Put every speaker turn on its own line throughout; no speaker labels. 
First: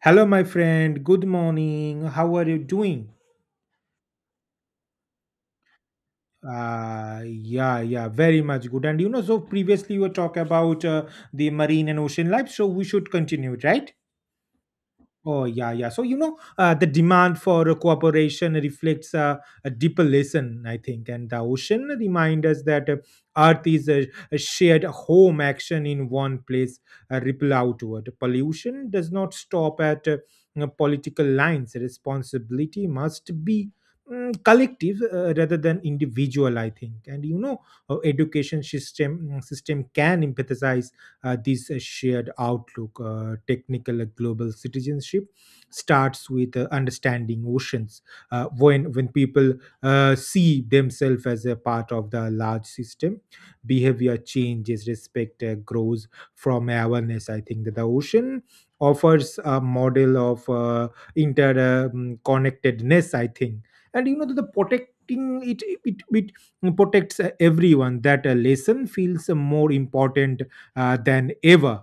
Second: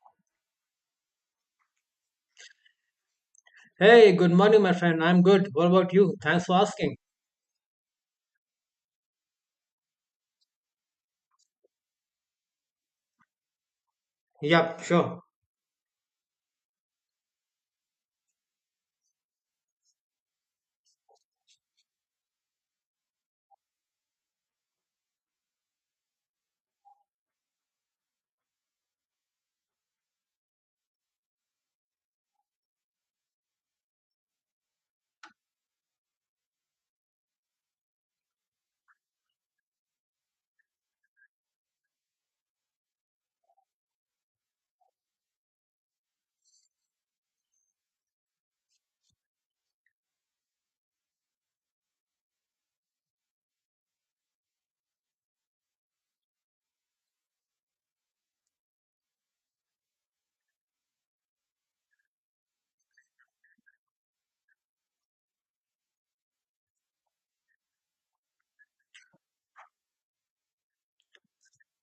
Hello, my friend. Good morning. How are you doing?
Hey, good morning, my friend. I'm good. What about you? Thanks for asking.
Yeah, very much good. And you know, so previously you were talking about the marine and ocean life, so we should continue, right?
Yep, sure.
Oh, yeah, yeah. So, the demand for cooperation reflects a deeper lesson, I think. And the ocean reminds us that Earth is a shared home action in one place, ripple outward. Pollution does not stop at political lines. Responsibility must be collective rather than individual, I think. And education system can empathize this shared outlook. Technical global citizenship starts with understanding oceans. When people see themselves as a part of the large system, behavior changes, respect grows from awareness. I think that the ocean offers a model of interconnectedness, I think, and you know that the protecting it protects everyone. That lesson feels more important than ever.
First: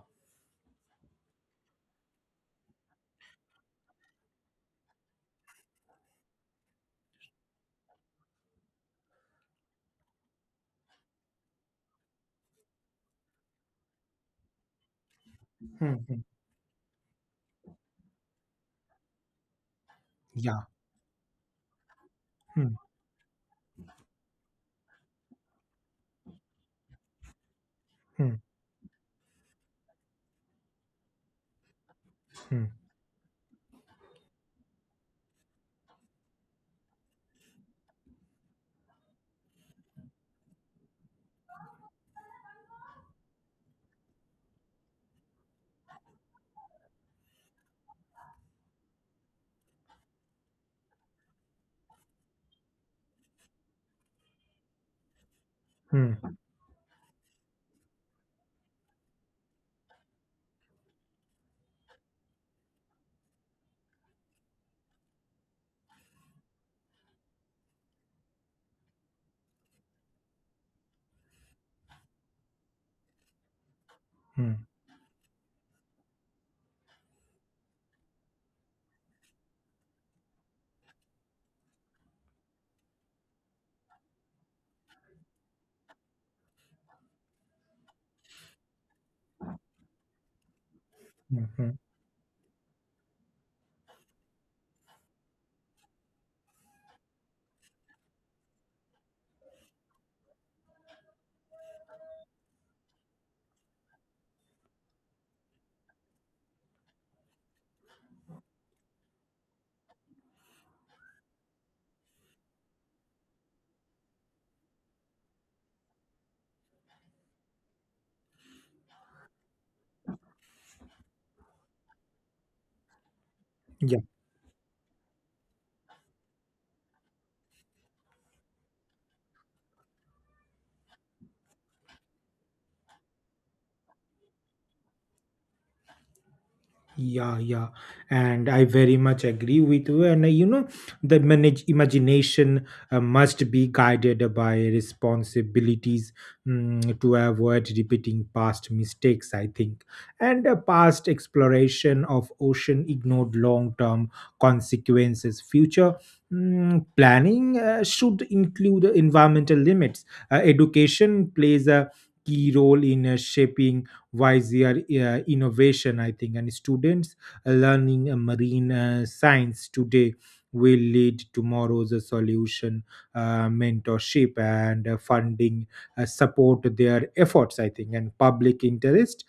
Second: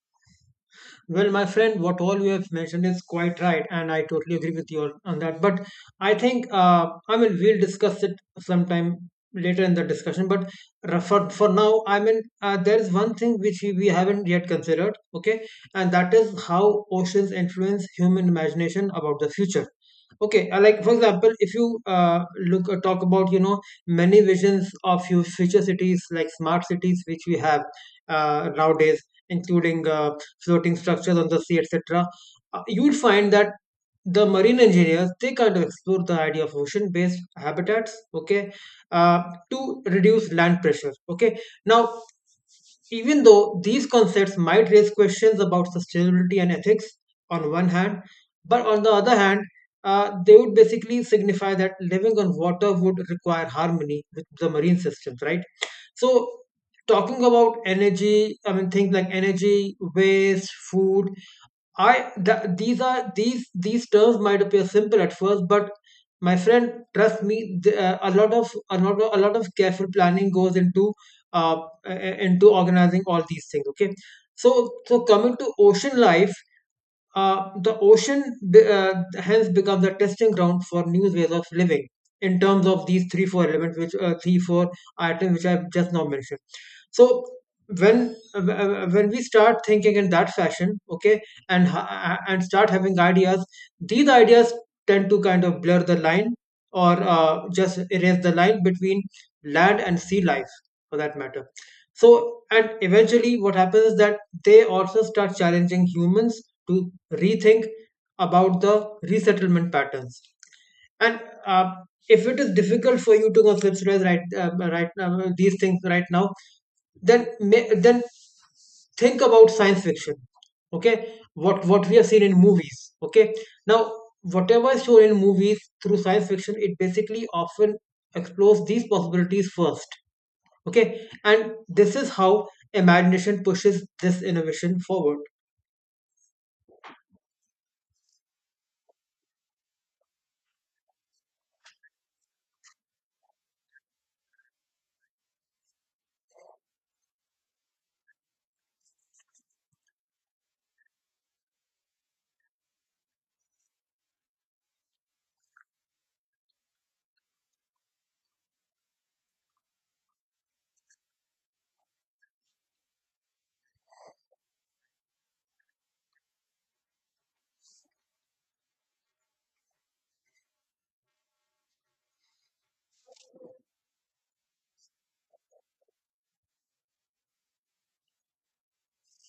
Well, my friend, what all you have mentioned is quite right, and I totally agree with you on that. But I think, I mean, we'll discuss it sometime later in the discussion. But for now, I mean, there is one thing which we haven't yet considered, okay? And that
Mhm.
is how oceans influence human imagination about the future. Okay,
Yeah.
like for example, if you look
Mm,
talk about many visions of future cities like smart cities which we have
mm,
nowadays, including floating structures on the sea, etc.
mm,
You will find that the marine engineers they kind of explore the idea of ocean-based habitats. Okay, uh, to reduce land pressure. Okay, now even though these concepts might raise questions about sustainability and ethics on one hand, but on the other hand, they would basically signify that living on water would require harmony with the marine systems, right? So,
mm,
talking about energy, I mean, things like energy, waste, food, these are these terms might appear simple at first, but my friend, trust me, a lot of a lot of careful planning goes uh, into organizing all these things. Okay, so
mm,
so coming to ocean life, the ocean be- uh, hence becomes the testing ground for new ways of living in terms of these three four elements which three four items which I've just now mentioned. So when we start thinking in that fashion, okay, and
mm,
and start having ideas, these ideas tend to kind of blur the line or just erase the line between land and sea life, for that matter. So and eventually what happens is that they also start challenging humans to rethink about the resettlement patterns. And uh, if it is difficult for you to conceptualize right now, these things right now, then then think about science fiction. Okay, what we have seen in movies. Okay, now
mm.
whatever is shown in movies through science fiction, it basically often explores these possibilities first. Okay, and this is how imagination pushes this innovation forward.
Yeah, yeah, and I very much agree with you. And you know, the manage imagination must be guided by responsibilities, to avoid repeating past mistakes, I think. And past exploration of ocean ignored long-term consequences. Future planning should include environmental limits. Education plays a key role in shaping wiser innovation, I think. And students learning marine science today will lead tomorrow's solution. Mentorship and funding support their efforts, I think, and public interest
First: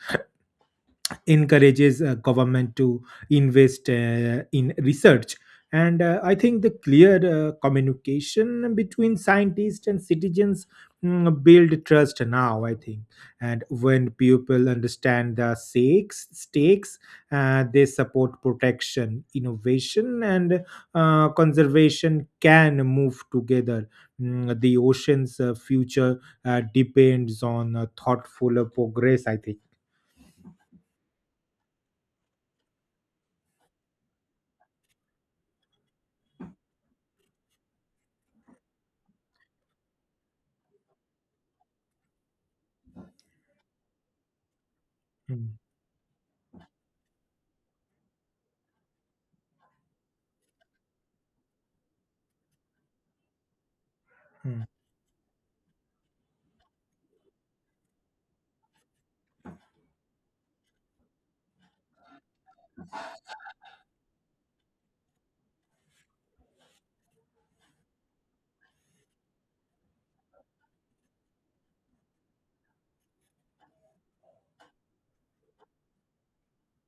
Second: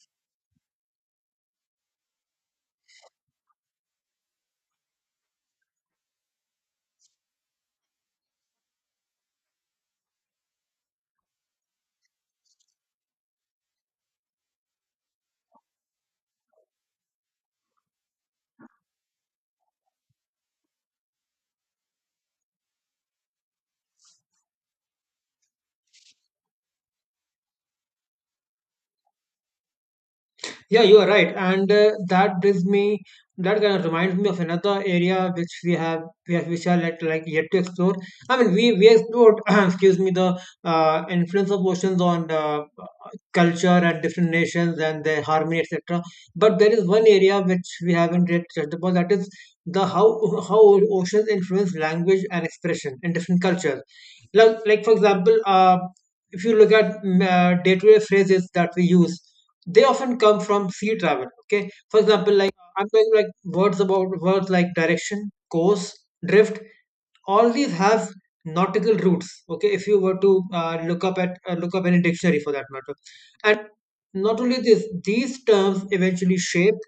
encourages government to invest in research. And I think the clear communication between scientists and citizens build trust now, I think. And when people understand the stakes, they support protection innovation, and conservation can move together. The ocean's future depends on thoughtful progress, I think.
Yeah, you are right, and that brings me. That kind of reminds me of another area which we have, which are like yet to explore. I mean, we explored, excuse me, the influence of oceans on culture and different nations and their
Mm,
harmony, etc. But there is one area which we haven't yet touched upon. That is the how oceans influence language and expression in different cultures.
mm,
Like for example, if you look at day-to-day phrases that we use, they often come from sea travel. Okay, for example, like I'm going like, words about words like direction, course, drift, all these have nautical roots. Okay, if you were to look up any dictionary for that matter. And not only this, these terms eventually shape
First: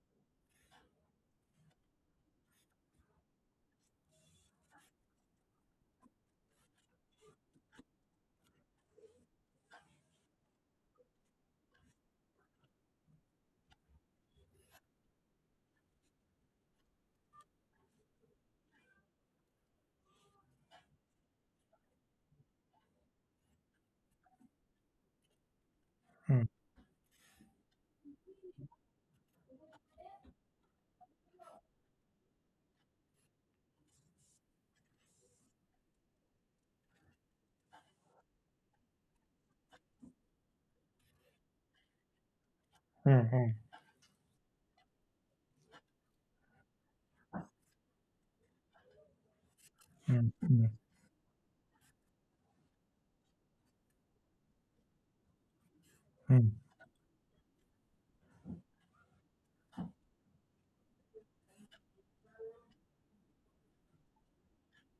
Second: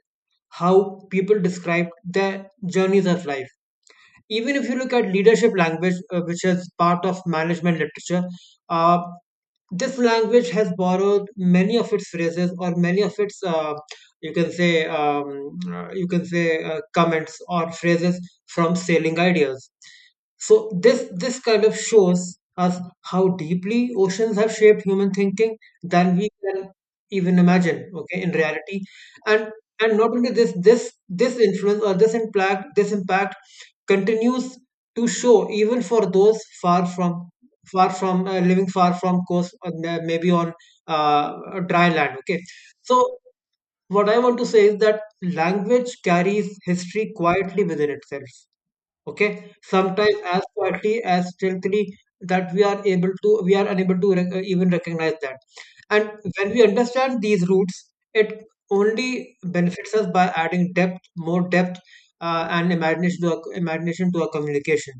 how people describe their journeys of life. Even if you look at leadership language, which is part of management literature, uh, this language has borrowed many of its phrases or many of its you can say comments or phrases from sailing ideas. So this kind of shows us how deeply oceans have shaped human thinking than we
mm.
can even imagine, okay, in reality. and and not only this, this influence or this impact, this impact continues to show even for those far from living far from coast, may- maybe on dry land. Okay, so
Mhm,
what I want to say is that language carries history quietly within itself. Okay, sometimes
mm,
as
mm,
quietly as stealthily that we are unable to even recognize that. And
mm, mm,
when we understand these roots, it only benefits us by adding depth, more depth, and imagination to imagination to our communication.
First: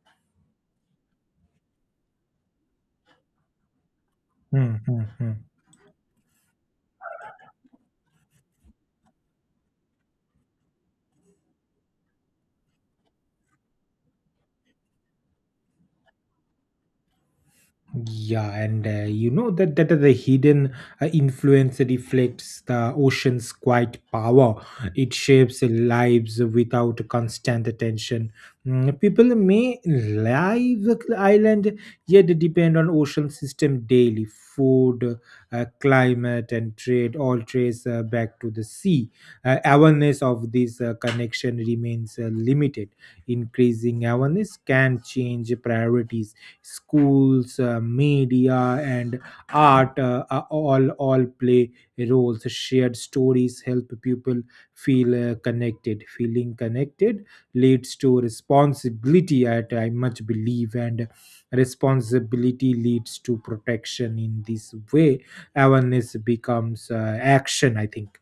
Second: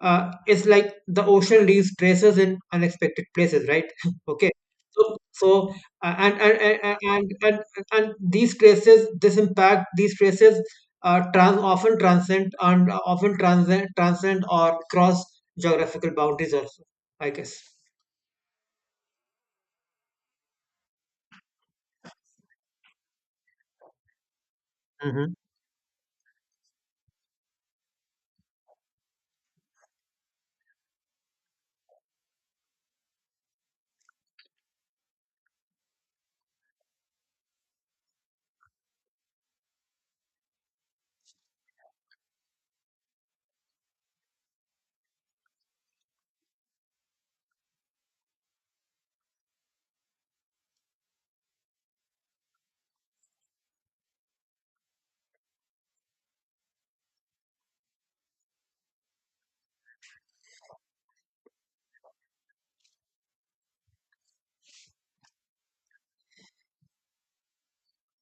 It's like the ocean leaves traces in unexpected places, right? Okay.
mm, mm.
So,
Mm.
so uh, and, and, and, and, and, and these traces, this impact, these traces often transcend and often transcend, transcend or cross geographical boundaries also, I guess.
Yeah, and you know that the hidden influence reflects the ocean's quiet power. It shapes lives without constant attention. Mm. People may live the island yet depend on ocean system daily. Food, climate, and trade all trace back to the sea. Awareness of this connection remains limited. Increasing awareness can change priorities. Schools, media, and art, are all play roles. Shared stories help people feel connected. Feeling connected leads to responsibility at, I much believe, and responsibility leads to protection. In this way, awareness becomes action, I think.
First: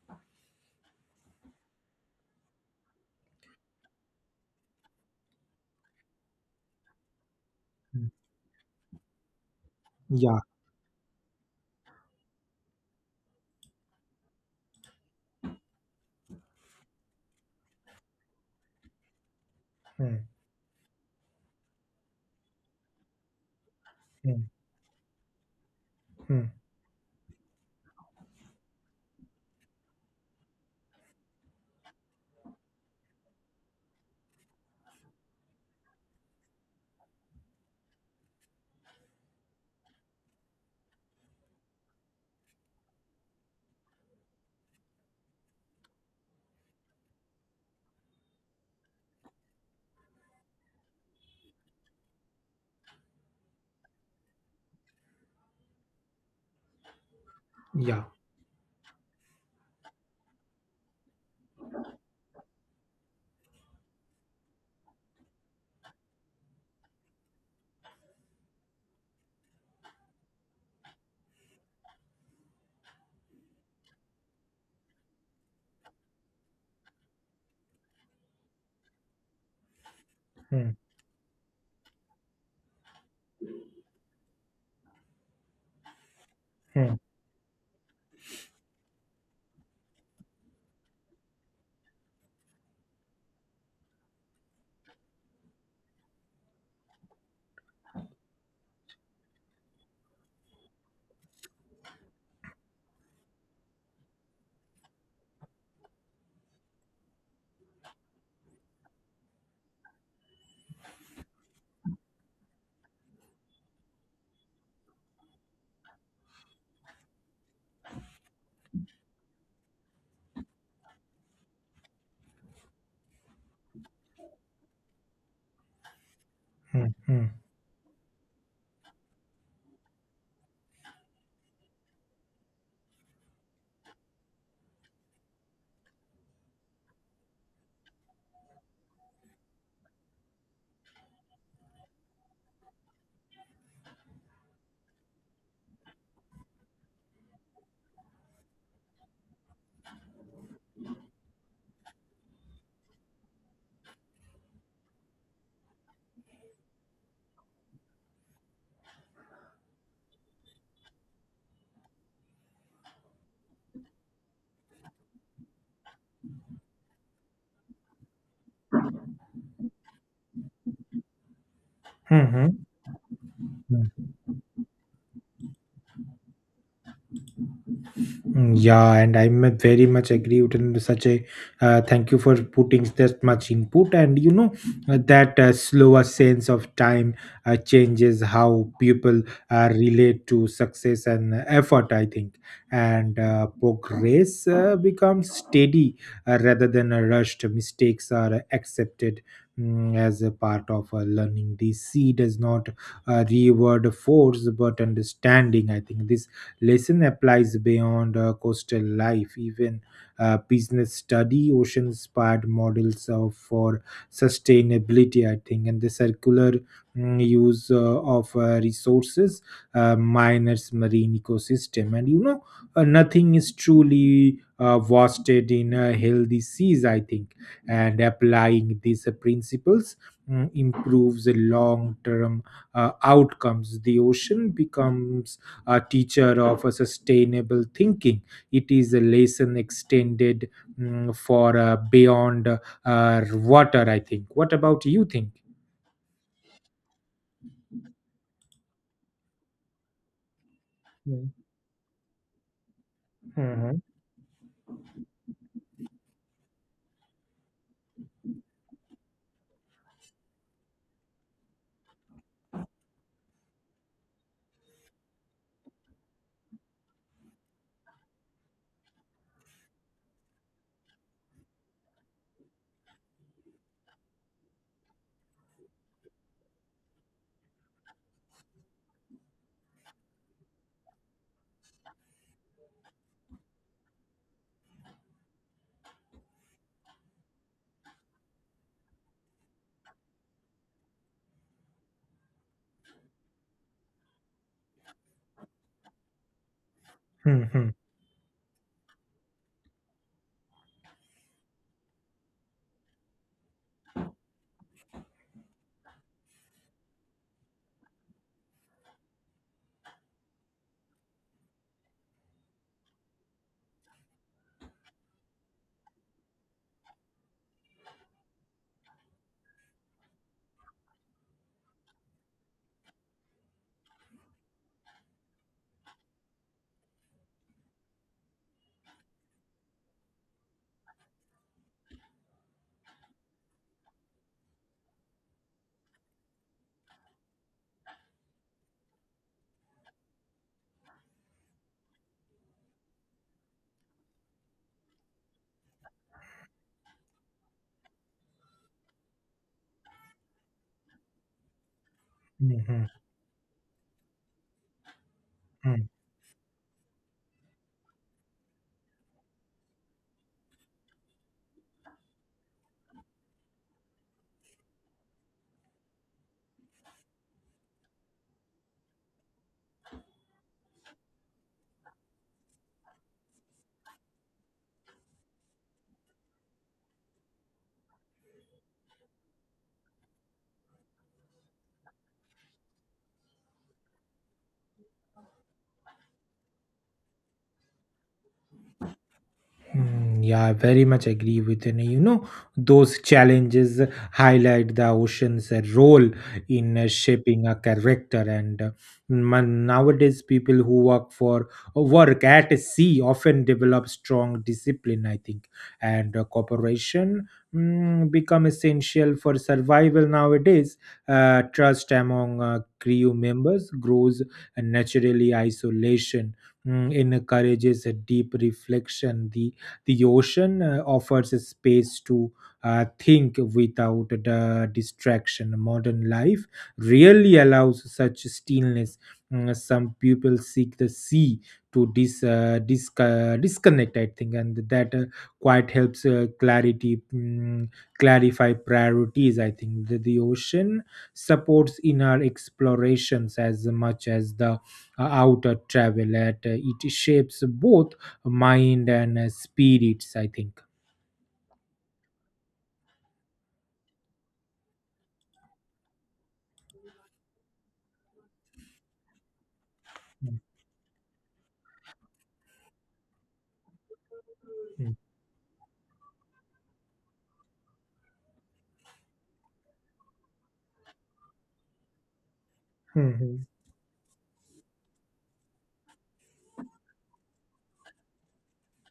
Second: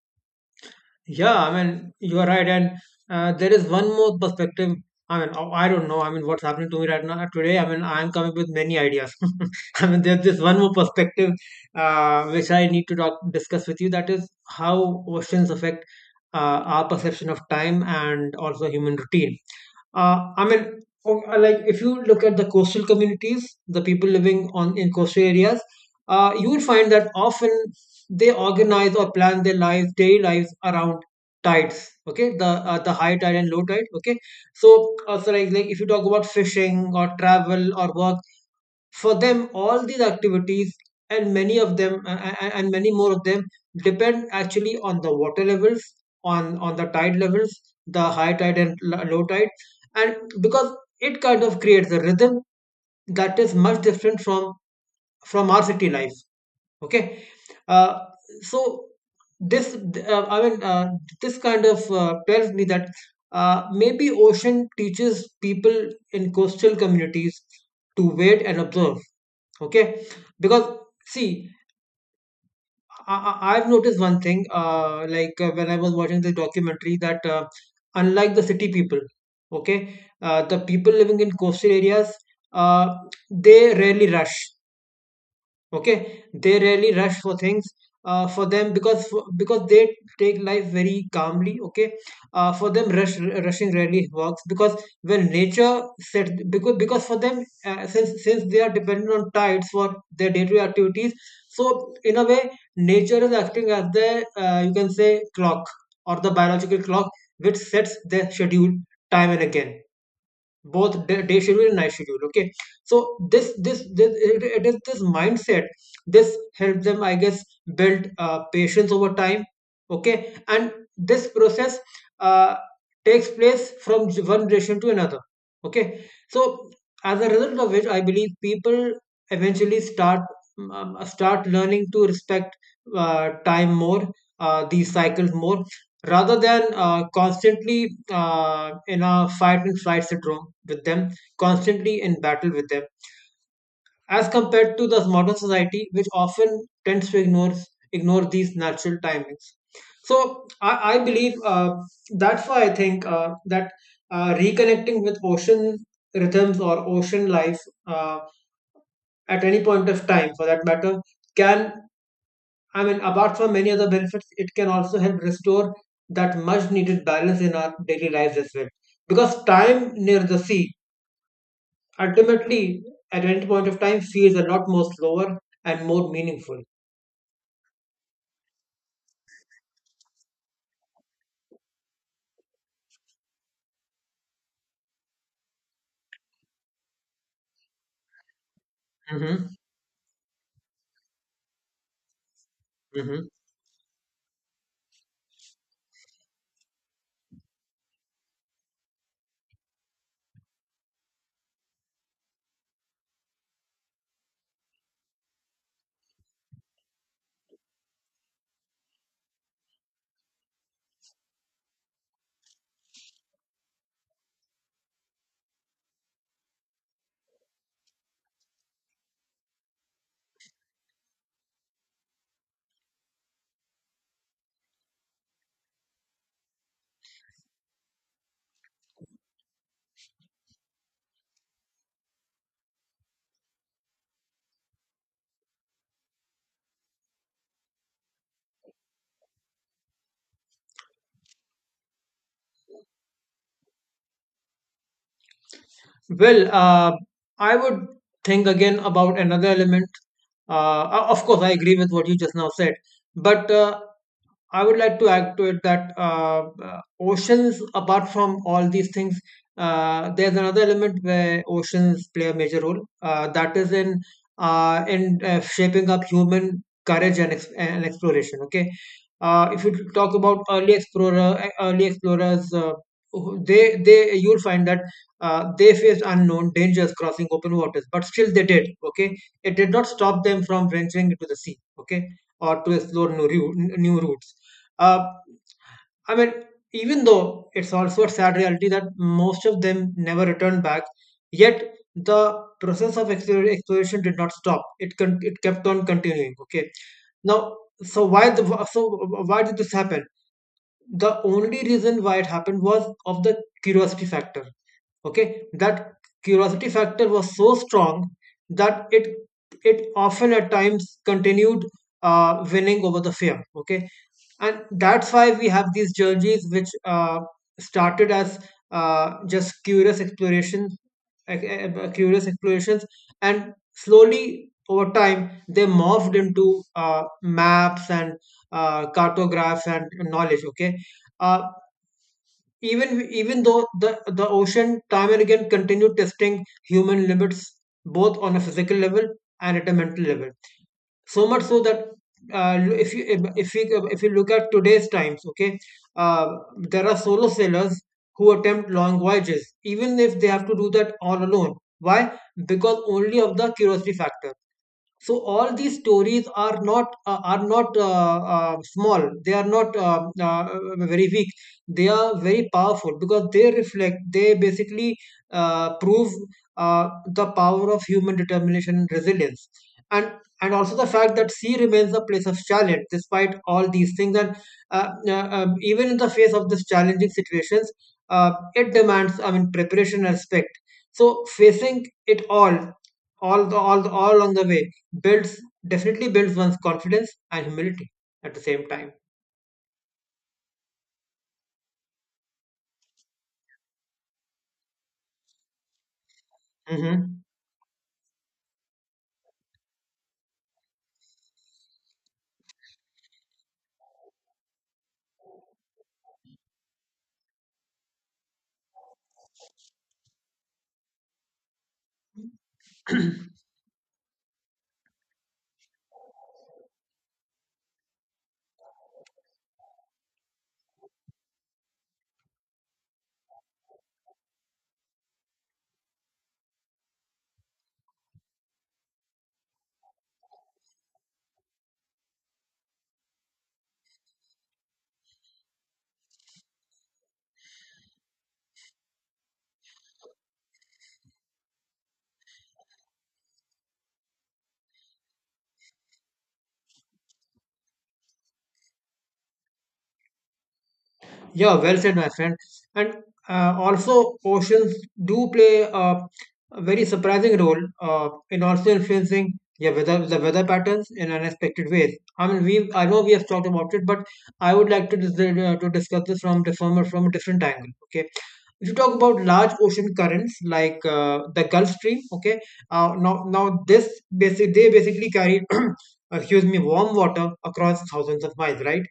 Yeah, I mean, you are right. And there is one more perspective. I mean, oh, I don't know. I mean, what's happening to me right now today? I mean,
Mm.
I'm coming with many ideas. I mean, there's this
Yeah.
one more perspective which I need to discuss with you. That is how oceans affect our perception of time and also human routine.
Hmm.
I mean, like if you look at the coastal communities, the people
Hmm.
living on in coastal areas,
Hmm.
you will find that often they organize or plan their daily lives around tides. Okay, the high tide and low tide. Okay, so also like if you talk about fishing or travel or work, for them all these activities and many of them and many more of them depend actually on the water levels, on the tide levels, the high tide and low tide, and because it kind of creates a rhythm that is much different from our city life. Okay, uh,
Yeah.
so this I mean, this kind of tells me that maybe ocean teaches people in coastal communities to wait and observe. Okay, because see, I've noticed one thing, when I was watching this documentary that unlike the city people, okay, the
Hmm.
people living in coastal areas, uh, they rarely rush. Okay, they rarely
Hmm.
rush for things, for them because because they take life very calmly. Okay, for them rushing rarely works because when nature set because for them, since they are dependent on tides for their day-to-day activities, so in a way nature is acting as the you can say clock or the biological clock which sets their schedule time and again, both day schedule and night schedule. Okay, so this it is this mindset, this helps them I guess build patience over time. Okay, and this process uh, takes place from one generation to another. Okay, so
Hmm.
as
Hmm.
a result of which I believe people eventually start start learning to respect time more, these cycles more, rather than constantly in a fight and flight syndrome with them, constantly in battle with them, as compared to the modern society, which often tends to ignore these natural timings. So I believe that's why I think that reconnecting with ocean rhythms or ocean life, uh, at any point of time, for that matter, can, I mean, apart from many other benefits, it can also help restore that much needed balance in our daily lives as well. Because time near the sea,
Hmm.
ultimately, at any point of time, feels a lot more slower and more meaningful.
Yeah, and I'm very much agree with in such a, thank you for putting that much input. And you know, that slower sense of time changes how people
Mm-hmm.
relate to success and effort, I think, and
Mm-hmm.
progress becomes steady rather than a rushed. Mistakes are accepted, as a part of learning. The seed is not reward force but understanding, I think. This lesson applies beyond coastal life. Even business study, ocean inspired models of, for sustainability, I think, and the circular use of resources, miners, marine ecosystem. And you know, nothing is truly wasted in a healthy seas, I think. And applying these principles improves the long term outcomes. The ocean becomes a teacher of a sustainable thinking. It is a lesson extended, for beyond water, I think. What about you think?
Well, I would think again about another element. O- of
Mm-hmm.
course, I agree with what you just now said, but
Mhm,
I would like to add to it that oceans, apart from all these things, there's another element where oceans play a major role. That is in shaping up human courage and exploration. Okay, if you talk about early explorers, they you'll find that they faced unknown dangers crossing open waters, but still they did. Okay, it did not stop them from venturing into the sea. Okay, or to explore new routes, uh, I mean, even though it's also a sad reality that most of them never returned back, yet the process of exploration did not stop. It it kept on continuing. Okay, now
mhm,
so why did this happen? The only reason why it happened was of the curiosity factor. Okay, that curiosity factor was so strong that it often at times continued winning over the fear. Okay, and that's why we have these journeys which started as just curious explorations like, uh, uh, curious explorations and slowly over time they morphed into maps and cartographs and knowledge. Okay. uh, even though the ocean time and again continued testing human limits, both on a physical level and at a mental level, so much so that uh, if you if we if you look at today's times. Okay. uh, there are solo sailors who attempt long voyages even if they have to do that all alone. Why? Because
mhm,
only of the curiosity factor. So all these
mhm.
stories are not small, they are not uh, very weak, they are very powerful because they basically prove uh, the power of human determination and resilience, and and also the fact that sea remains a place of challenge despite all these things. And uh, even in the face of these challenging situations, it demands, I mean, preparation and respect. So facing it all, all along the way builds definitely builds one's confidence and humility at the same time.
Mm, yeah, I very much agree with you. You know, those challenges highlight the ocean's role in
Hmm.
shaping a character. And man, nowadays, people who work for work at sea often develop strong discipline, I think, and cooperation become essential for survival nowadays. Trust among crew members grows naturally. Isolation encourages a deep reflection. The ocean offers a space to think without the distraction. Modern life really allows such stillness. Mm. Some people seek the sea to disconnect, I think, and that quite helps clarify priorities. I think the ocean supports inner explorations as much as the outer travel. At it shapes both mind and spirits, I think.
Yeah, well said, my friend. And also, oceans do play a very surprising role in also influencing, yeah, weather, the weather patterns in unexpected ways. I mean, we I know we have talked about it, but I would like
Hmm.
to to discuss this from a different angle. Okay, if you talk about large ocean currents like the Gulf Stream, okay, now
Hmm.
now this basic they basically carry excuse me, warm water across thousands of miles, right?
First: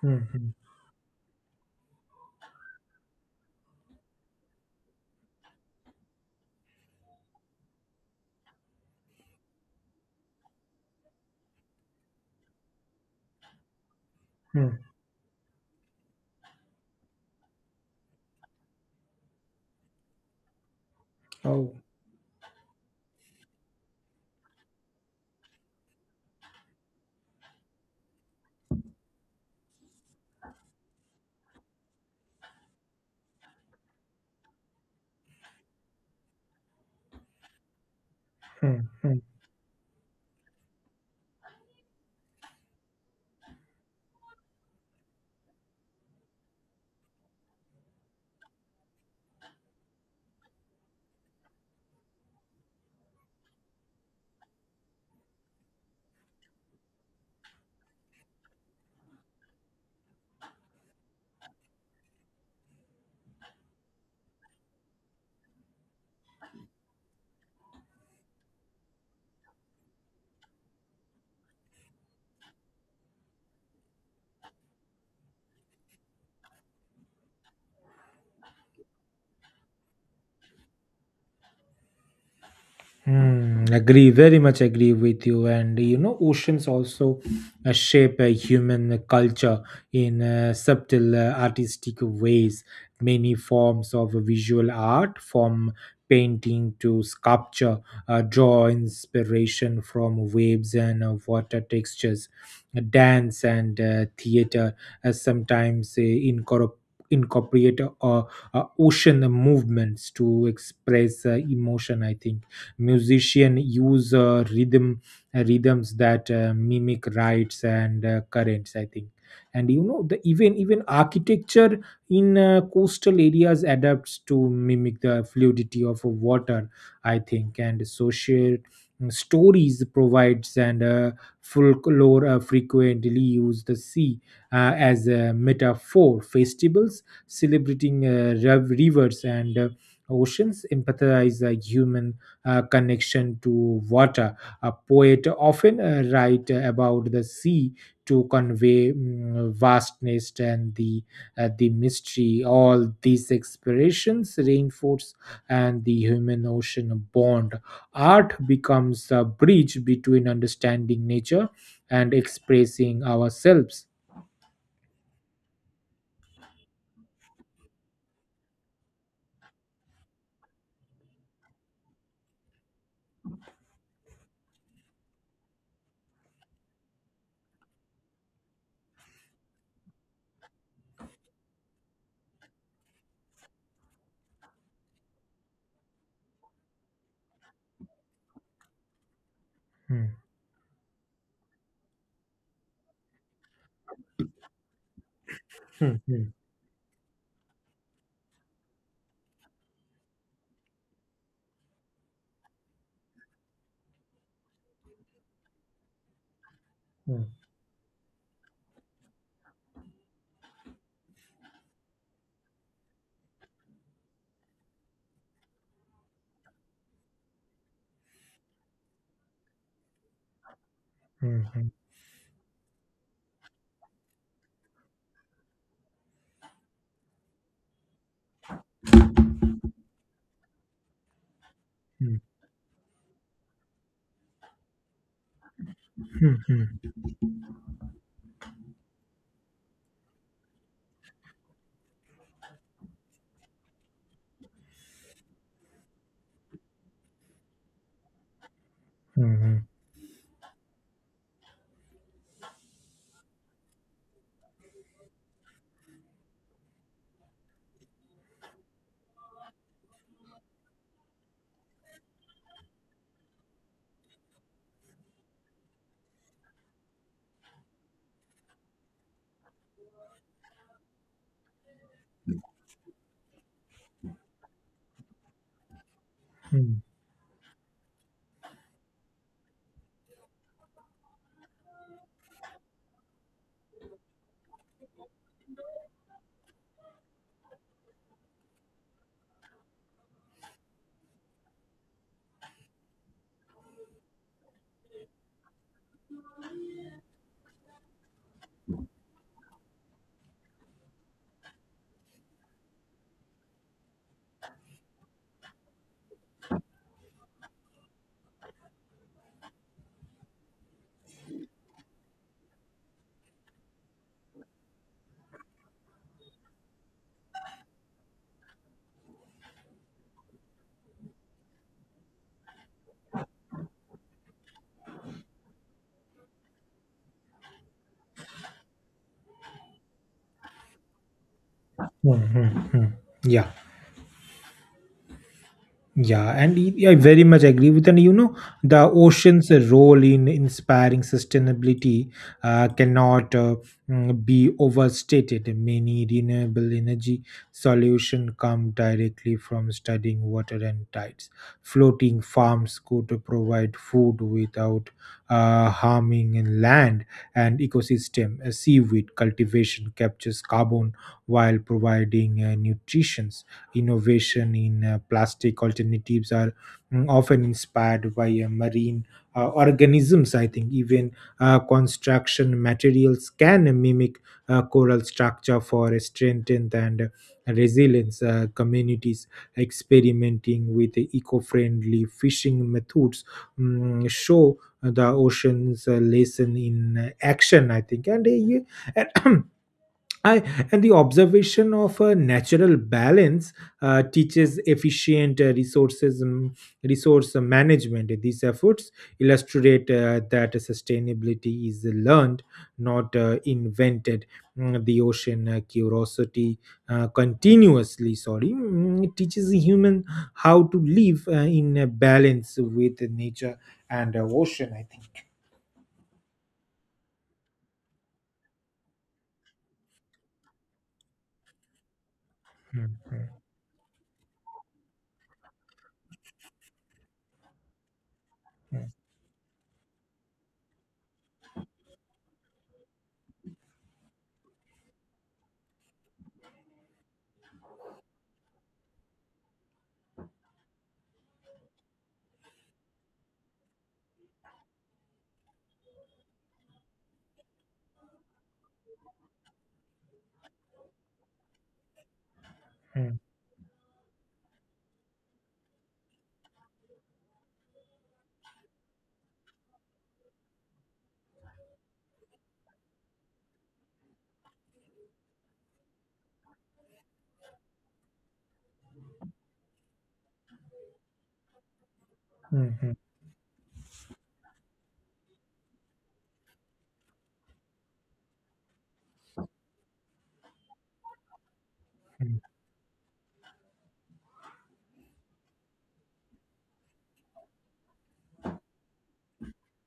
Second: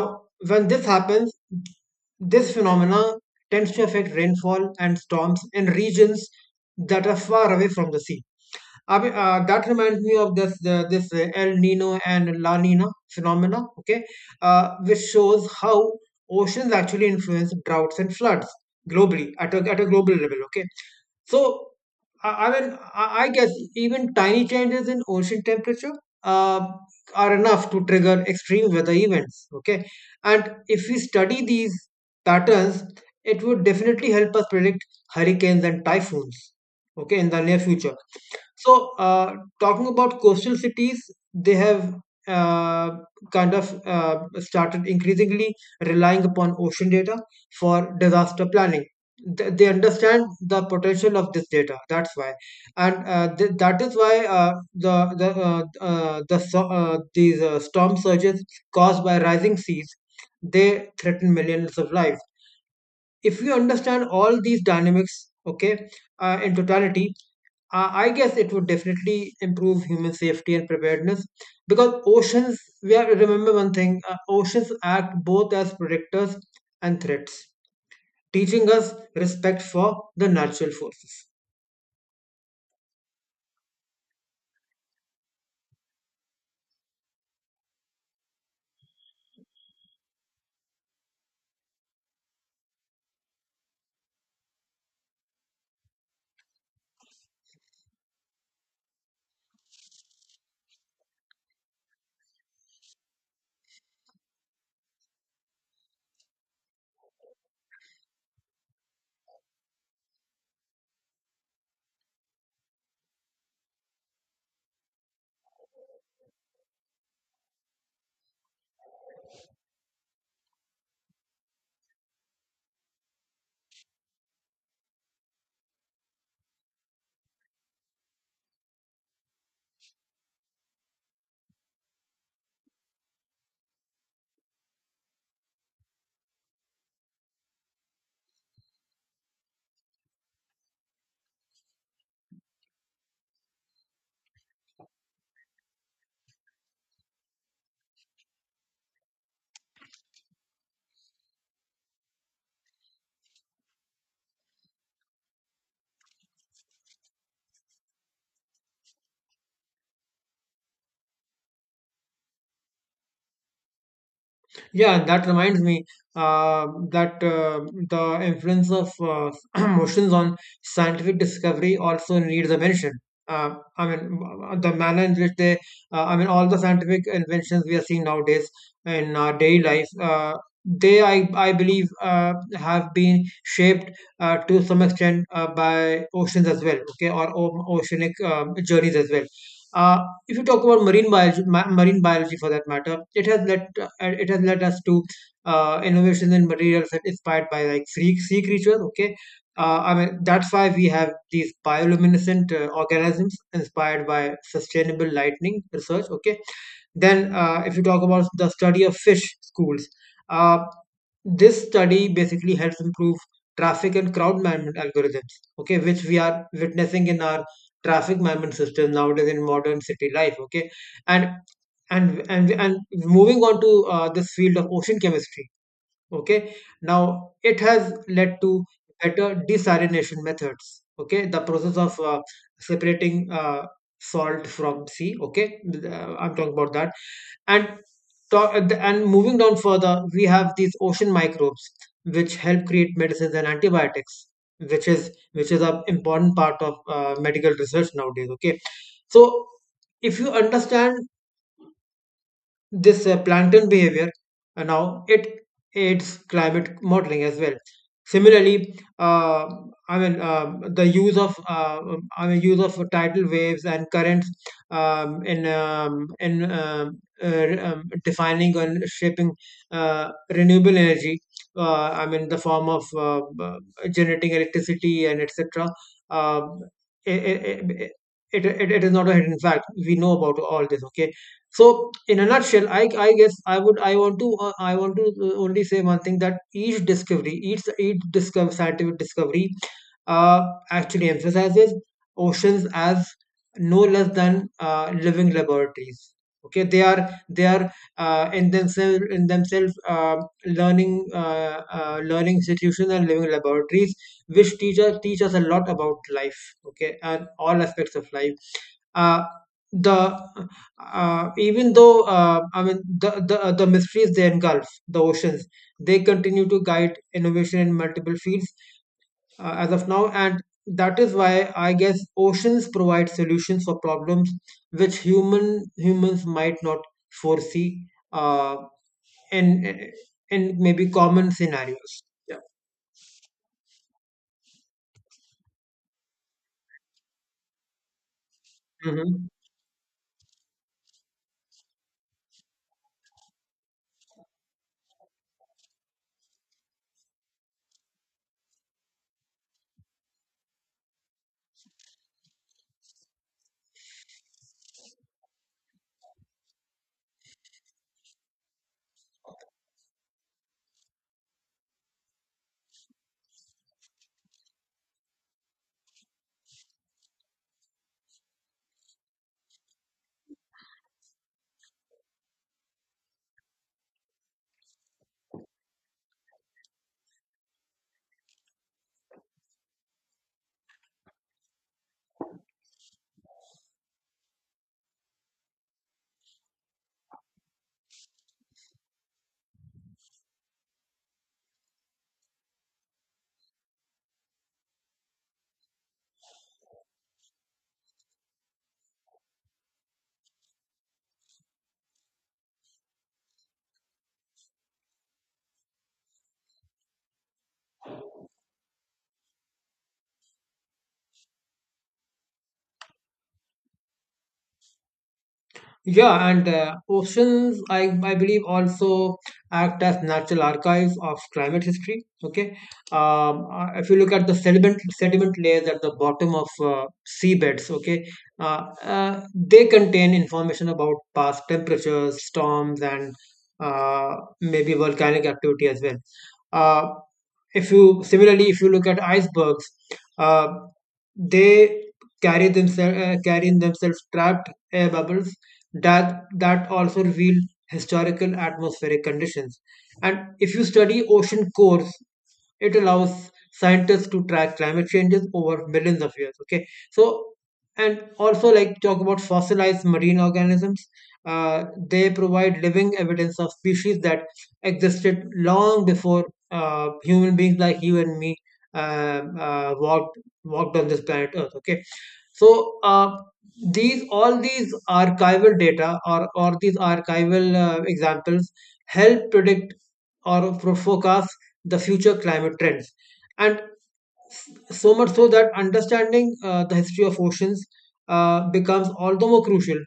Hmm. Hmm.
when this happens, this phenomena tends to affect rainfall and storms in regions that are far away from the sea. I That reminds me of this the this El Nino and La Nina phenomena. Okay,
Hmm.
which shows how oceans actually influence droughts and floods globally, at a global level. Okay, so,
Oh.
I guess even tiny changes in ocean temperature uh, are enough to trigger extreme weather events. Okay. And if we study these patterns, it would definitely help us predict hurricanes and typhoons. Okay, in the near future.
Hmm.
So,
Hmm.
talking about coastal cities, they have uh, kind of started increasingly relying upon ocean data for disaster planning. They understand the potential of this data, that's why. And that is why the the uh, these storm surges caused by rising seas, they threaten millions of lives. If you understand all these dynamics, okay, in totality, I guess it would definitely improve human safety and preparedness, because oceans, we have to remember one thing, oceans act both as protectors and threats, teaching us respect for the natural forces.
Hmm, agree, very much agree with you. And you know, oceans also shape human culture in subtle artistic ways. Many forms of visual art, from painting to sculpture, draw inspiration from waves and water textures. Dance and theater sometimes incorporate ocean movements to express emotion, I think. Musician use rhythms that mimic rites and currents, I think. And you know the, even architecture in coastal areas adapts to mimic the fluidity of water, I think. And social stories provides and folklore frequently use the sea as a metaphor. Festivals celebrating rivers and oceans empathize human connection to water. A poet often write about the sea to convey vastness and the mystery. All these expressions reinforce and the human ocean bond. Art becomes a bridge between understanding nature and expressing ourselves.
Yeah, and that reminds me that the influence of motions on scientific discovery also needs a mention. I mean, the manner in which I mean, all the scientific inventions we are seeing nowadays in our daily life, I believe, have been shaped to some extent by oceans as well, okay, or oceanic journeys as well. Uh,
Hmm,
if you talk about marine biology for that matter, it has led us to
hmm, hmm,
innovations in materials that inspired by like sea creatures. Okay, I mean that's why we have these bioluminescent organisms inspired by sustainable lightning research. Okay,
hmm,
then if you talk about the study of fish schools. Uh, this study basically helps improve traffic and crowd management algorithms, okay, which we are witnessing in our traffic management system nowadays in modern city life. Okay, and
hmm, hmm,
and moving on to this field of ocean chemistry, okay, now it has led to better desalination methods, okay, the process of
hmm,
separating salt from sea. Okay,
hmm,
I'm talking about
hmm,
that. And and moving down further, we have these ocean microbes which help create medicines and antibiotics, which is an important part of medical research nowadays. Okay, so
hmm,
if you understand this plankton behavior, now it aids climate modeling as well. Similarly, the use of use of tidal waves and currents in defining and shaping renewable energy, I mean the form of uh, generating electricity and etc. um,
hmm,
it, it, it, it it is not a hidden fact, we know about all this. Okay, so in a nutshell, I guess I want to only say one thing, that each scientific discovery uh, actually emphasizes oceans as no less than living laboratories. Okay, they are in themselves learning institutions and living laboratories, which teach us a lot about life, okay, and all aspects of life. Uh, the Even though I mean, the mysteries they engulf the oceans, they continue to guide innovation in multiple fields as of now, and that is why I guess oceans provide solutions for problems which humans might not foresee uh, in in maybe common scenarios.
hmm,
Yeah.
hmm, hmm. Yeah. Yeah, and I very much agree with, and you know, the
Hmm.
ocean's role in inspiring sustainability cannot be overstated. Many renewable energy solution come directly from studying water and tides. Floating farms could provide food without harming land and ecosystem. Seaweed cultivation captures carbon while providing nutrition. Innovation in plastic alternatives are often inspired by marine organisms, I think. Even construction materials can mimic coral structure for strength and resilience. Uh, communities experimenting with eco-friendly fishing methods show the ocean's lesson in action, I think. And, yeah, and I, and the observation of a natural balance teaches efficient resource management. These efforts illustrate that sustainability is learned, not invented. Mm. The ocean curiosity continuously, sorry, teaches the human how to live in a balance with nature and ocean, I think.
Yeah, and oceans, I believe, also act as natural archives of climate history. Okay,
Mm, mm,
if you look at the sediment layers at the bottom of seabeds, okay, they contain information about past temperatures, storms, and maybe volcanic activity as well. Uh, if if you look at icebergs, uh, they carry in themselves trapped air bubbles that also reveal historical atmospheric conditions. And if you study ocean cores, it
mm,
allows scientists to track climate changes over millions of years. Okay, so and also like talk about fossilized marine organisms, uh, they provide living evidence of species that existed long before human beings like you and me uh, uh, walked walked on this planet earth. Okay,
mm,
so
mm,
these all these archival data, or these archival examples help predict forecast the future
mm.
climate trends. And so much so that understanding the history of oceans becomes all the more crucial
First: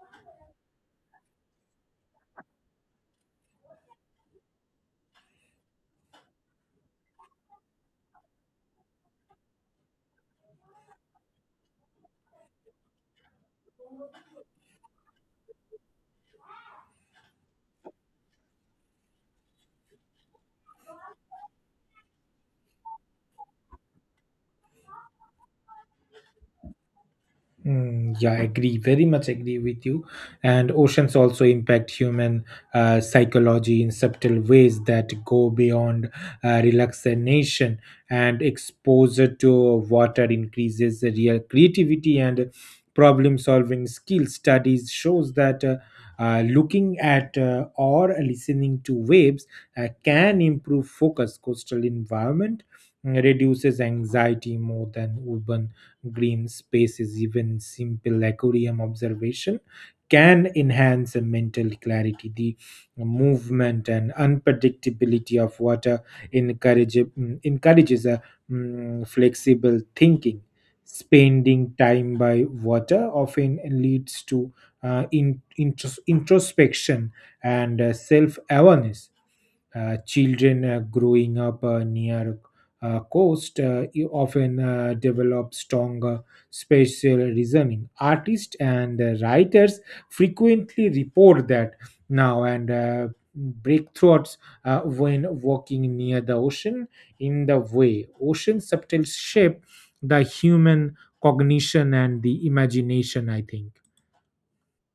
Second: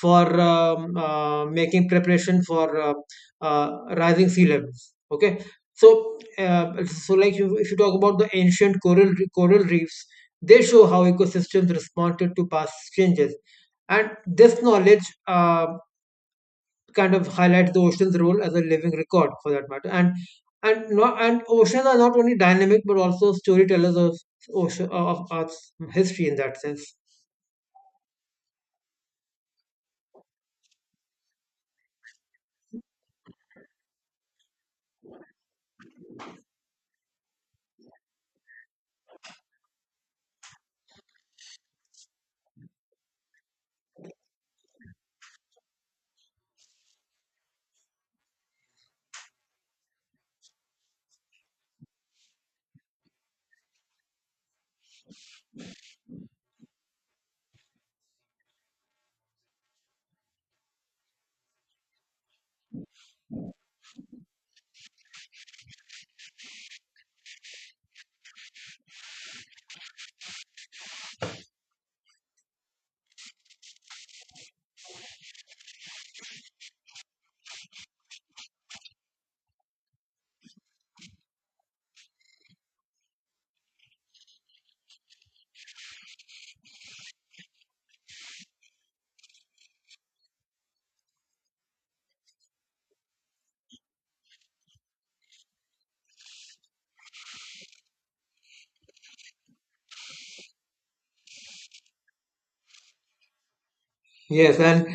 for making preparation for uh, rising sea levels. Okay, so so like you, if you talk about the ancient coral reefs, they show how ecosystems responded to past changes, and this knowledge kind of highlights the ocean's role as a living record for that matter. And not and oceans are not only dynamic but also storytellers of ocean of earth's history in that sense.
Mm, yeah, I agree. Very much agree with you. And oceans also impact human psychology in subtle ways that go beyond relaxation. And exposure to water increases the real creativity and problem-solving skills. Studies shows that looking at or listening to waves can improve focus. Coastal environment reduces anxiety more than urban green spaces. Even simple aquarium observation can enhance a mental clarity. The movement and unpredictability of water encourages a flexible thinking. Spending time by water often leads to introspection and self awareness. Uh, children growing up near coast, you often develop stronger spatial reasoning. Artists and writers frequently report that now and breakthroughs when walking near the ocean in the way ocean subtle shape the human cognition and the imagination, I think.
Yes, and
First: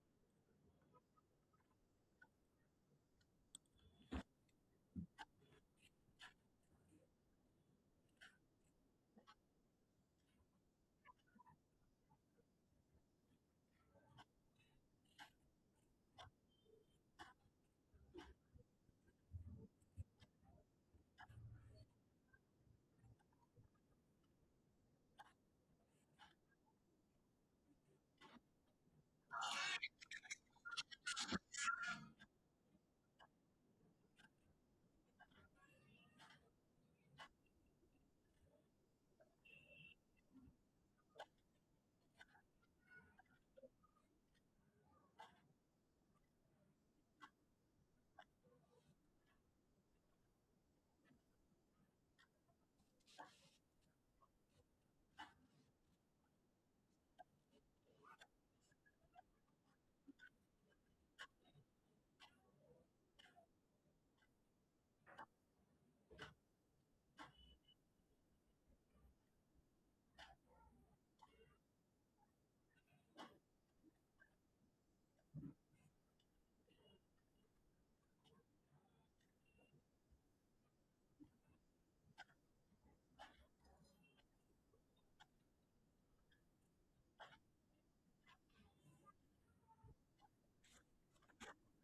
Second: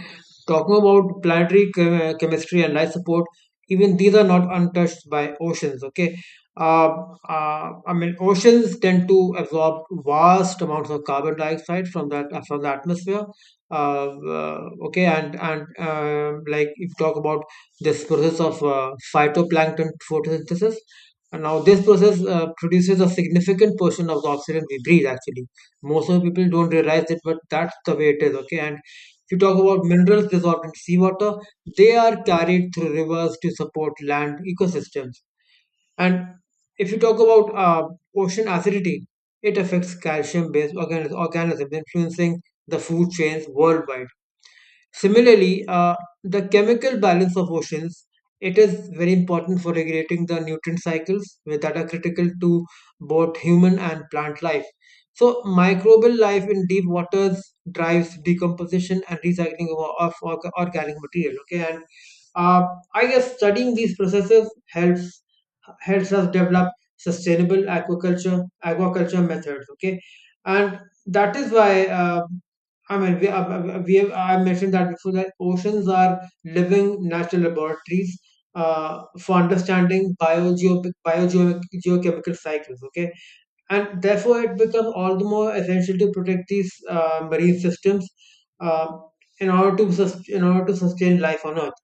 talking about planetary chemistry and life support, even these are not untouched by oceans. Okay, uh, I mean oceans tend to absorb vast amounts of carbon dioxide from the atmosphere. Uh, uh, okay, and um, like if you talk about this process of phytoplankton photosynthesis, and now this process produces a significant portion of the oxygen we breathe. Actually, most of the people don't realize it, but that's the way it is. Okay, and if you talk about minerals dissolved in seawater, they are carried through rivers to support land ecosystems. And if you talk about ocean acidity, it affects calcium based organisms, influencing the food chains worldwide. Similarly, the chemical balance of oceans, it is very important for regulating the nutrient cycles that are critical to both human and plant life. So, microbial life in deep waters drives decomposition and recycling of organic material. Okay, and uh, I guess studying these processes helps us develop sustainable aquaculture methods. Okay, and that is why. I mean, we have, I mentioned that before, that oceans are living natural laboratories for understanding biogeochemical cycles. Okay, and therefore it becomes all the more essential to protect these marine systems uh, in order to sustain life on Earth.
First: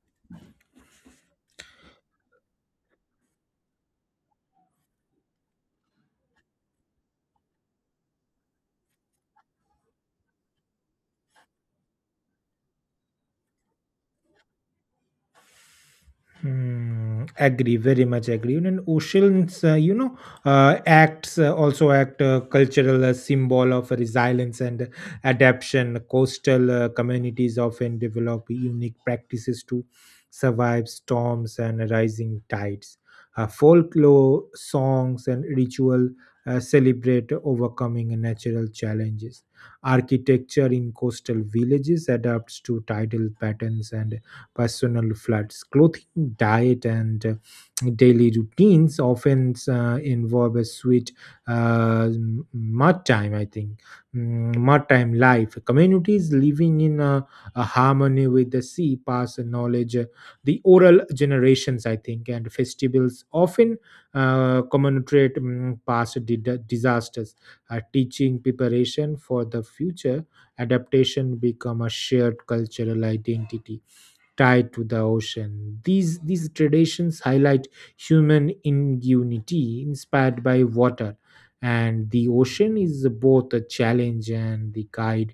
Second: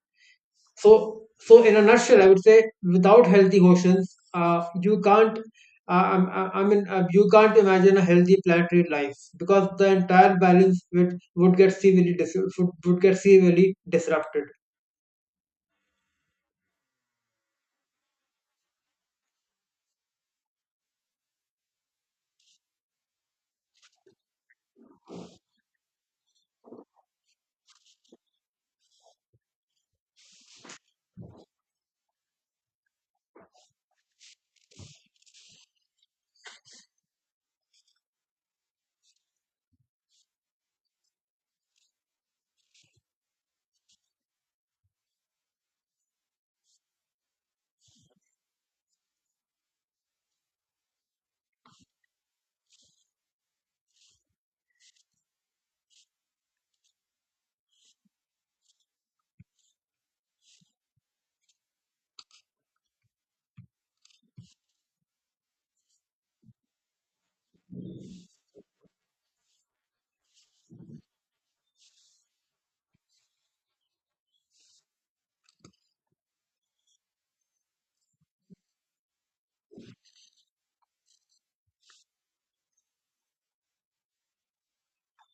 So so in a nutshell I would say, without healthy oceans, you can't I mean you can't imagine a healthy planetary life, because the entire balance would get severely would get severely disrupted.
Hmm, agree, very much agree. And oceans, you know, acts also act cultural symbol of resilience and adaptation. Coastal communities often develop unique practices to survive storms and rising tides. Folklore songs and ritual celebrate overcoming natural challenges. Architecture in coastal villages adapts to tidal patterns and personal floods. Clothing, diet, and daily routines often involve a sweet mud time, I think. Mm, mud time life. Communities living in a harmony with the sea pass knowledge, the oral generations, I think, and festivals often commemorate past disasters, teaching preparation for the future. Adaptation become a shared cultural identity tied to the ocean. These traditions highlight human ingenuity inspired by water, and the ocean is both a challenge and the guide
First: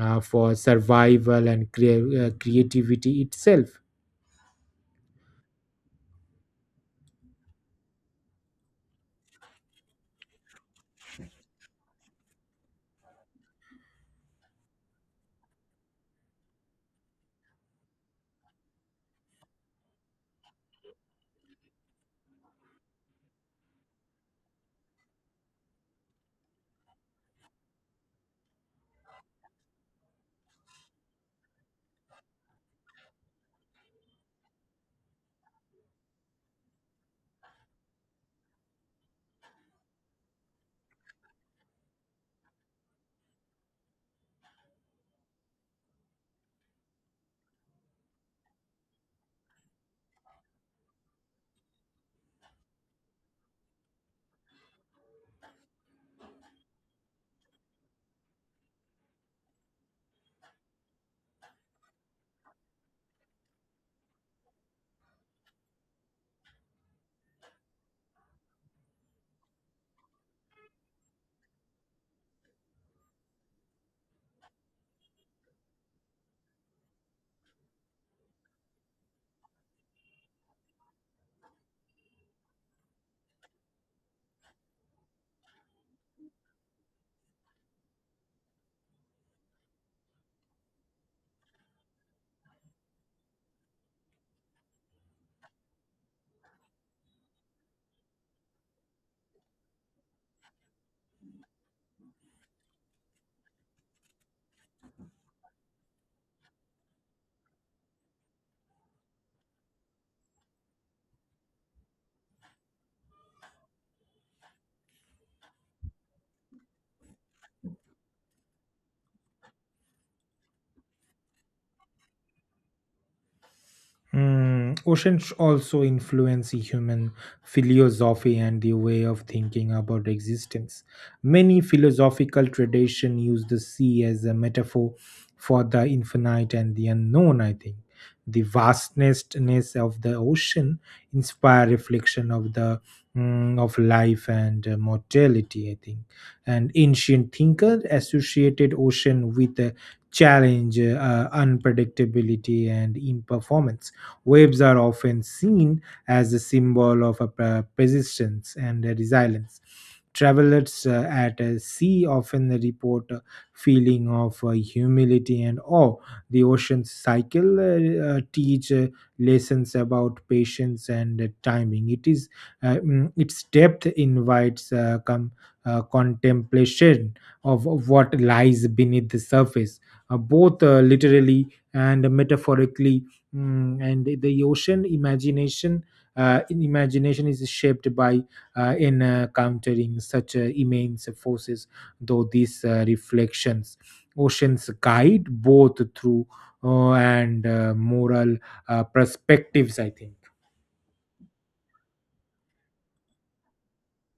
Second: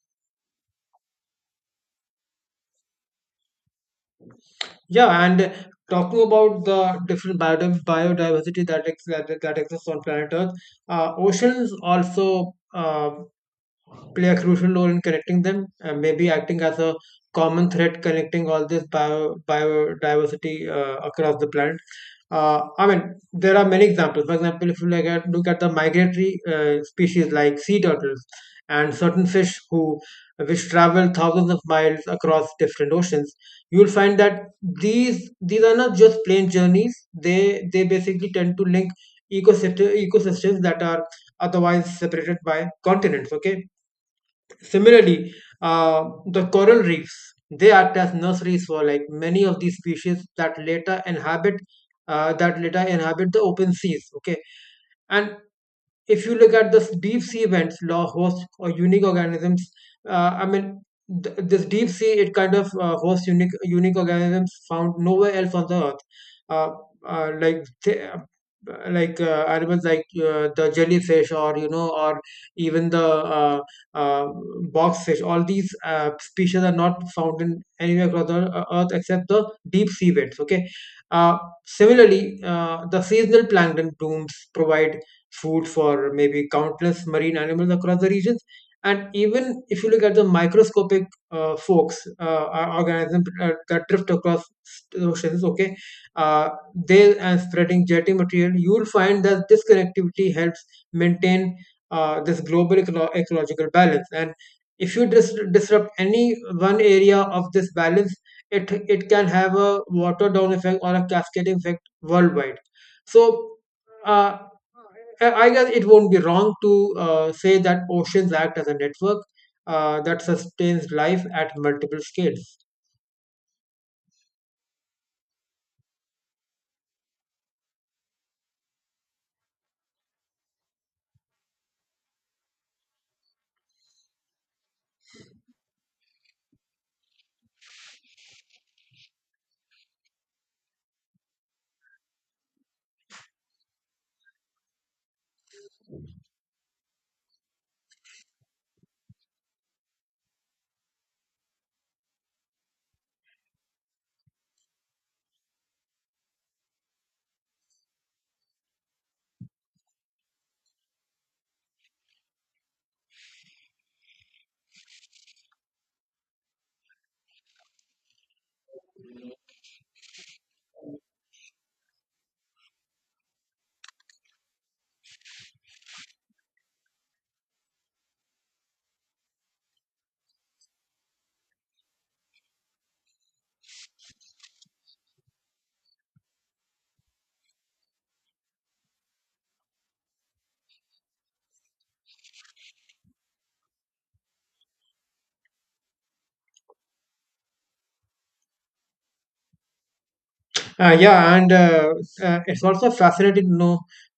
for survival and creativity itself.
Yeah, and talking about the different biodiversity that, ex- that that exists on planet earth, oceans also play a crucial role in connecting them and maybe acting as a common thread connecting all this biodiversity across the planet. I mean, there are many examples. For example, if you look at the migratory species like sea turtles and certain fish who which travel thousands of miles across different oceans, you will find that these are not just plain journeys. They basically tend to link ecosystems that are otherwise separated by continents. Okay, similarly, the coral reefs, they act as nurseries for like many of these species that later inhabit the open seas. Okay, and if you look at this deep sea vents, law hosts or unique organisms, I mean, this deep sea, it kind of hosts unique organisms found nowhere else on the earth. Uh, uh, like, th- uh, animals like the jellyfish or you know or even the uh, box fish, all these species are not found in anywhere across the earth except the deep sea vents, okay. Uh, similarly uh, the seasonal plankton blooms provide food for maybe countless marine animals across the regions. And even if you look at the microscopic forks, organisms that drift across the oceans, okay, uh, they and spreading jetty material, you will find that this connectivity helps maintain this global ecological balance. And if you disrupt any one area of this balance, it can have a water down effect or a cascading effect worldwide. So. Uh, I I guess it won't be wrong to say that oceans act as a network that sustains life at multiple scales.
Mm, oceans also influence human philosophy and the way of thinking about existence. Many philosophical traditions use the sea as a metaphor for the infinite and the unknown, I think. The vastness of the ocean inspire reflection of the, of life and mortality, I think. And ancient thinkers associated ocean with challenge, unpredictability, and imperformance. Waves are often seen as a symbol of a persistence and a resilience. Travelers at a sea often report a feeling of humility and awe. The ocean cycle teach lessons about patience and timing. It is its depth invites contemplation of what lies beneath the surface, both literally and metaphorically. And the ocean imagination in imagination is shaped by in countering such immense forces. Though these reflections, oceans guide both through and moral perspectives, I think.
Yeah, and it's also fascinating to know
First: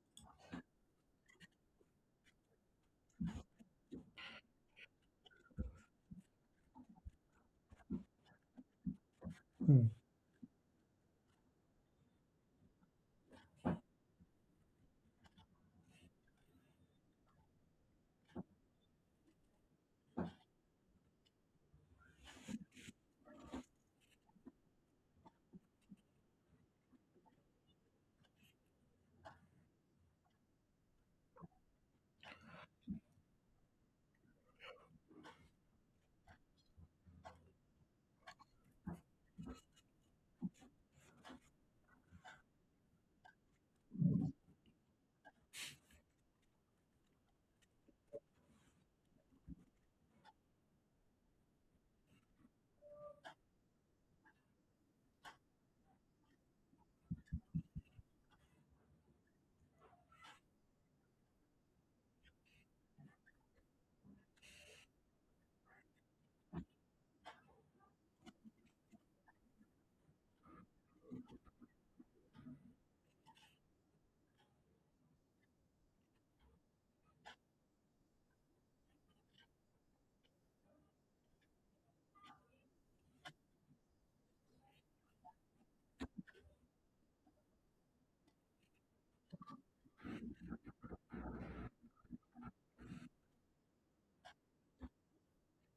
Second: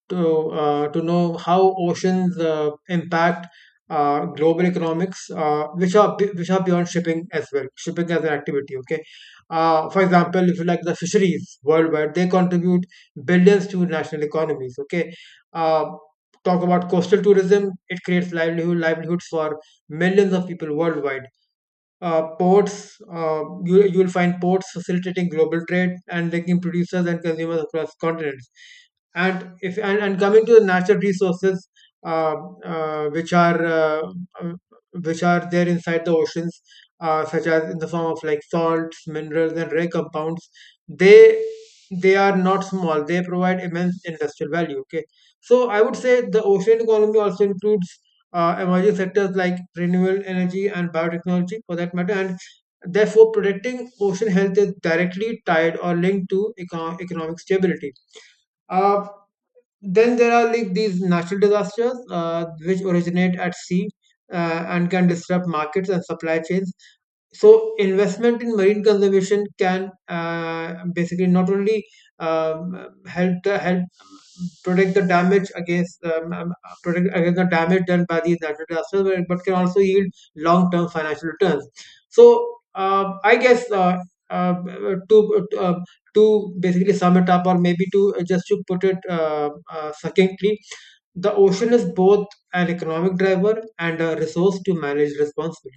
to uh, to know how oceans impact global economics, which are beyond shipping as well. Shipping as an activity, okay.
Mm.
For example, if you like, the fisheries worldwide, they contribute billions to national economies, okay. Uh, Talk about coastal tourism; it creates livelihoods for millions of people worldwide. Ports, you will find ports facilitating global trade and linking producers and consumers across continents. And if and, and coming to the natural resources, uh, uh, which are uh, uh, which are there inside the oceans, such as in the form of like salts, minerals, and rare compounds, they they are not small. They provide immense industrial value. Okay, so I would say the ocean economy also includes emerging sectors like renewable energy and biotechnology, for that matter, and therefore protecting ocean health is directly tied or linked to economic stability. uh, then there are like these natural disasters which originate at sea and can disrupt markets and supply chains, so investment in marine conservation can basically not only help protect the damage against protect against the damage done by these natural disasters, but can also yield long term financial returns. So, I guess uh, to uh, to basically sum it up, or maybe to just to put it succinctly, the ocean is both an economic driver and a resource to manage responsibly.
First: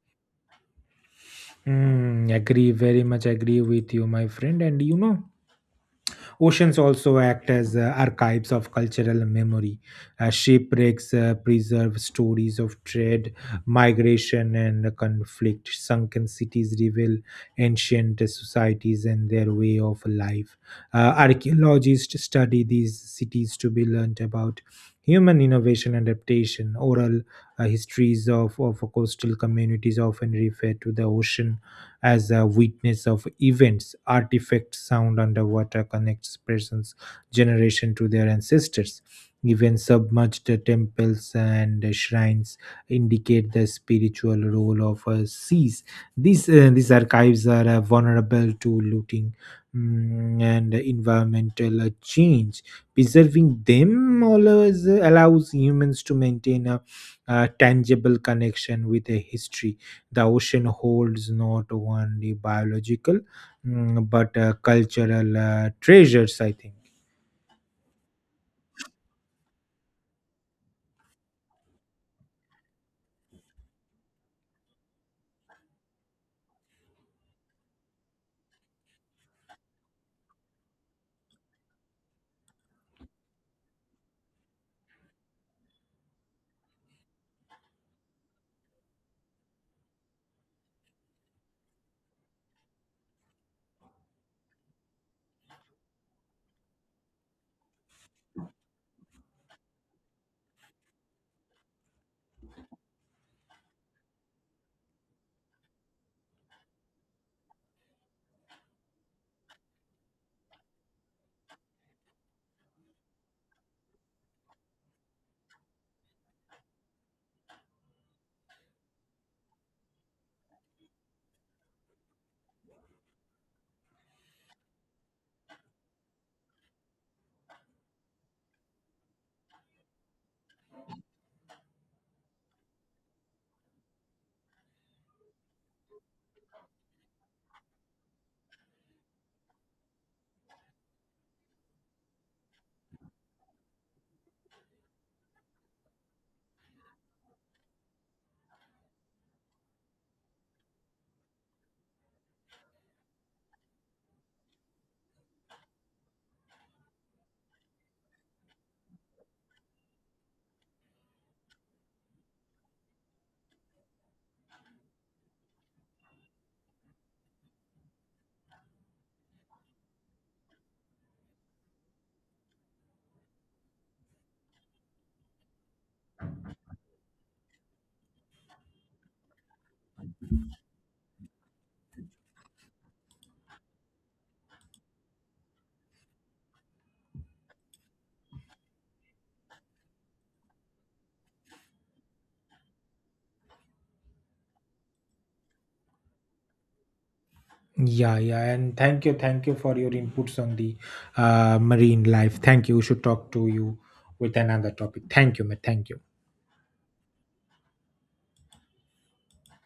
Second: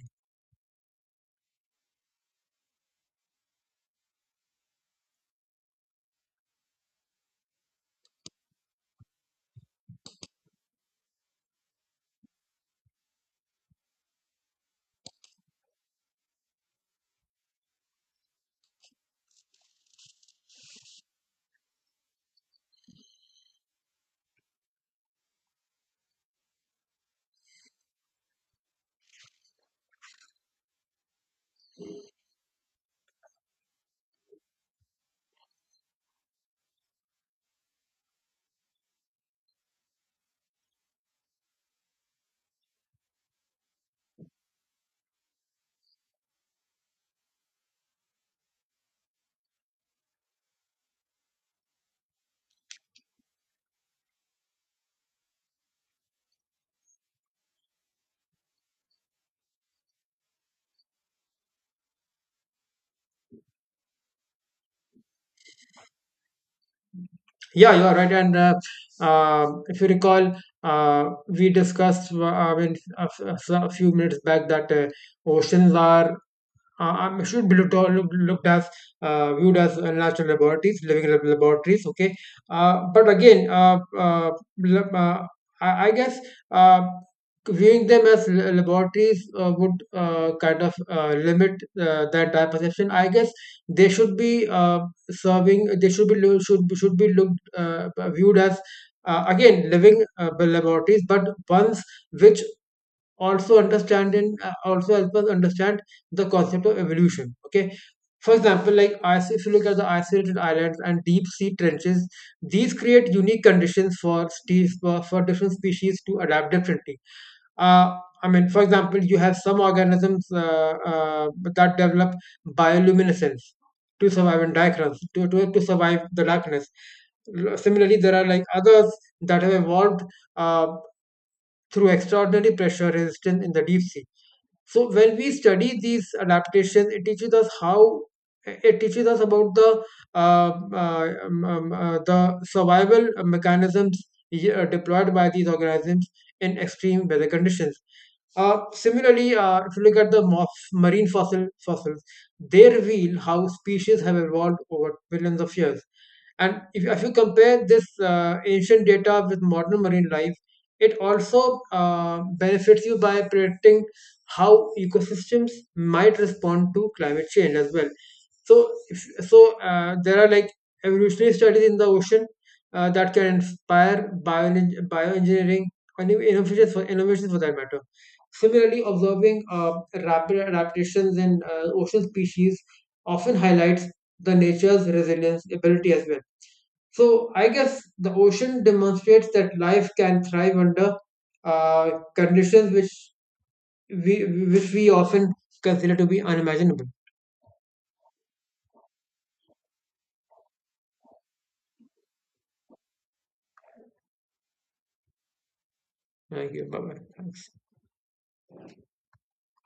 Mm, agree, very much agree with you, my friend. And you know, oceans also act as archives of cultural memory. Shipwrecks preserve stories of trade, migration, and conflict. Sunken cities reveal ancient societies and their way of life. Archaeologists study these cities to be learned about human innovation and adaptation. Oral histories of coastal communities often refer to the ocean as a witness of events, artifacts, sound underwater connects persons generation to their ancestors. Even submerged temples and shrines indicate the spiritual role of seas. These archives are vulnerable to looting and environmental change. Preserving them always allows humans to maintain a tangible connection with a history. The ocean holds not only biological, but cultural treasures, I think.
Yeah, you are right. And if you recall, we discussed a a few minutes back that oceans are should be looked, all- look, looked as viewed as national laboratories, living laboratories. Okay, but again, lab- I guess uh, viewing them as laboratories would kind of limit that type of perception. I guess they should be serving. They should be looked viewed as. Again, living laboratories, but ones which also understand and also help us understand the concept of evolution. Okay, for example, if you look at the isolated islands and deep sea trenches, these create unique conditions for different species to adapt differently. uh, for example, you have some organisms that develop bioluminescence to survive in darkness, to survive the darkness. Similarly, there are like others that have evolved uh, through extraordinary pressure resistance in the deep sea. So when we study these adaptations, it teaches us about the survival mechanisms deployed by these organisms in extreme weather conditions. Similarly, if you look at the moth, marine fossils, they reveal how species have evolved over billions of years. And if you compare this ancient data with modern marine life, it also benefits you by predicting how ecosystems might respond to climate change as well. So, if, so there are like evolutionary studies in the ocean that can inspire bioengineering and even innovations, for that matter. Similarly, observing rapid adaptations in ocean species often highlights the nature's resilience ability as well. So, I guess the ocean demonstrates that life can thrive under uh, conditions which which we often consider to be unimaginable.
Yeah, yeah, and thank you for your inputs on the marine life. Thank you. We should talk to you with another topic. Thank you, mate. Thank you.
Thank you. Bye bye. Thanks.